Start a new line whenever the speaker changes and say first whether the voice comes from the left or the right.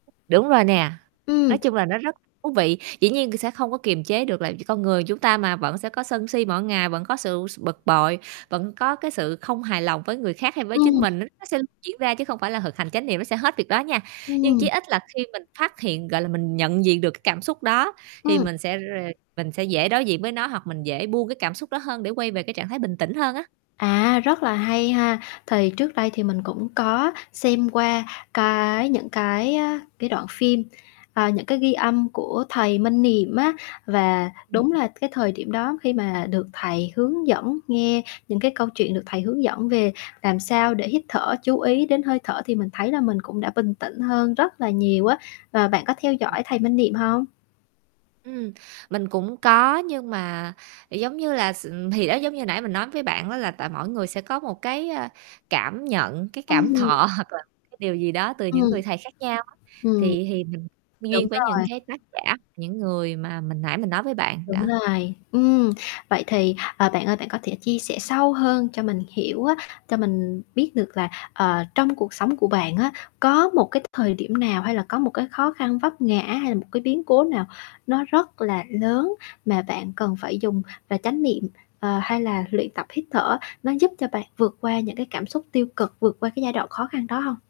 right: Đúng rồi nè,
left: Ừm.
right: nói chung là nó rất thú vị. Dĩ nhiên sẽ không có kiềm chế được, là vì con người chúng ta mà, vẫn sẽ có sân si mỗi ngày, vẫn có sự s bực bội, vẫn có, cái, sự không hài lòng với người khác hay với chính
left: Ừm.
right: mình, nó nó sẽ diễn ra, chứ không phải là thực hành chánh niệm nó sẽ hết việc đó nha. Nhưng chí
left: Ừm.
right: ít là khi mình phát hiện, gọi là, mình nhận diện được, cái cảm xúc đó, thì
left: Ừm.
right: mình sẽ r mình sẽ dễ đối diện với nó hoặc mình dễ buông cái cảm xúc đó hơn để quay về cái trạng thái bình tĩnh hơn á.
left: À, rất là hay ha. Thì trước đây thì mình cũng có xem qua cái những cái, à, cái đoạn phim, à, những cái ghi âm của thầy Minh Niệm á, và
right: Ừm,
left: đúng
right: ừm.
left: là cái thời điểm đó khi mà được thầy hướng dẫn, nghe những cái câu chuyện, được thầy hướng dẫn về làm sao để hít thở, chú ý đến hơi thở thì mình thấy là mình cũng đã bình tĩnh hơn rất là nhiều á, và bạn có theo
right: Ừm.
left: dõi thầy Minh Niệm hông?
right: Ừm, mình cũng có, nhưng mà, giống như là, s ừm, thì đó, giống như nãy mình nói với bạn á là tại mỗi người sẽ có một, cái, ờ, cảm nhận, cái, cảm
left: Ừm.
right: thọ hoặc là, cái điều gì đó từ những
left: Ừm.
right: người thầy khác nhau á,
left: Ừm.
right: thì thì mình
left: Đúng
right: duyên với những,
left: rồi.
right: cái, tác giả, những người mà mình nãy mình nói với bạn,
left: Đúng
right: đó.
left: rồi. Ừm, vậy thì, ờ, bạn ơi bạn có thể chia sẻ sâu hơn cho mình hiểu á, cho mình biết được là, ờ, trong cuộc sống của bạn á, có một cái thời điểm nào, hay là có một cái khó khăn vấp ngã, hay là một cái biến cố nào nó rất là lớn mà bạn cần phải dùng và chánh niệm, ờ, hay là luyện tập hít thở, nó giúp cho bạn vượt qua những cái cảm xúc tiêu cực, vượt qua cái giai đoạn khó khăn đó hông?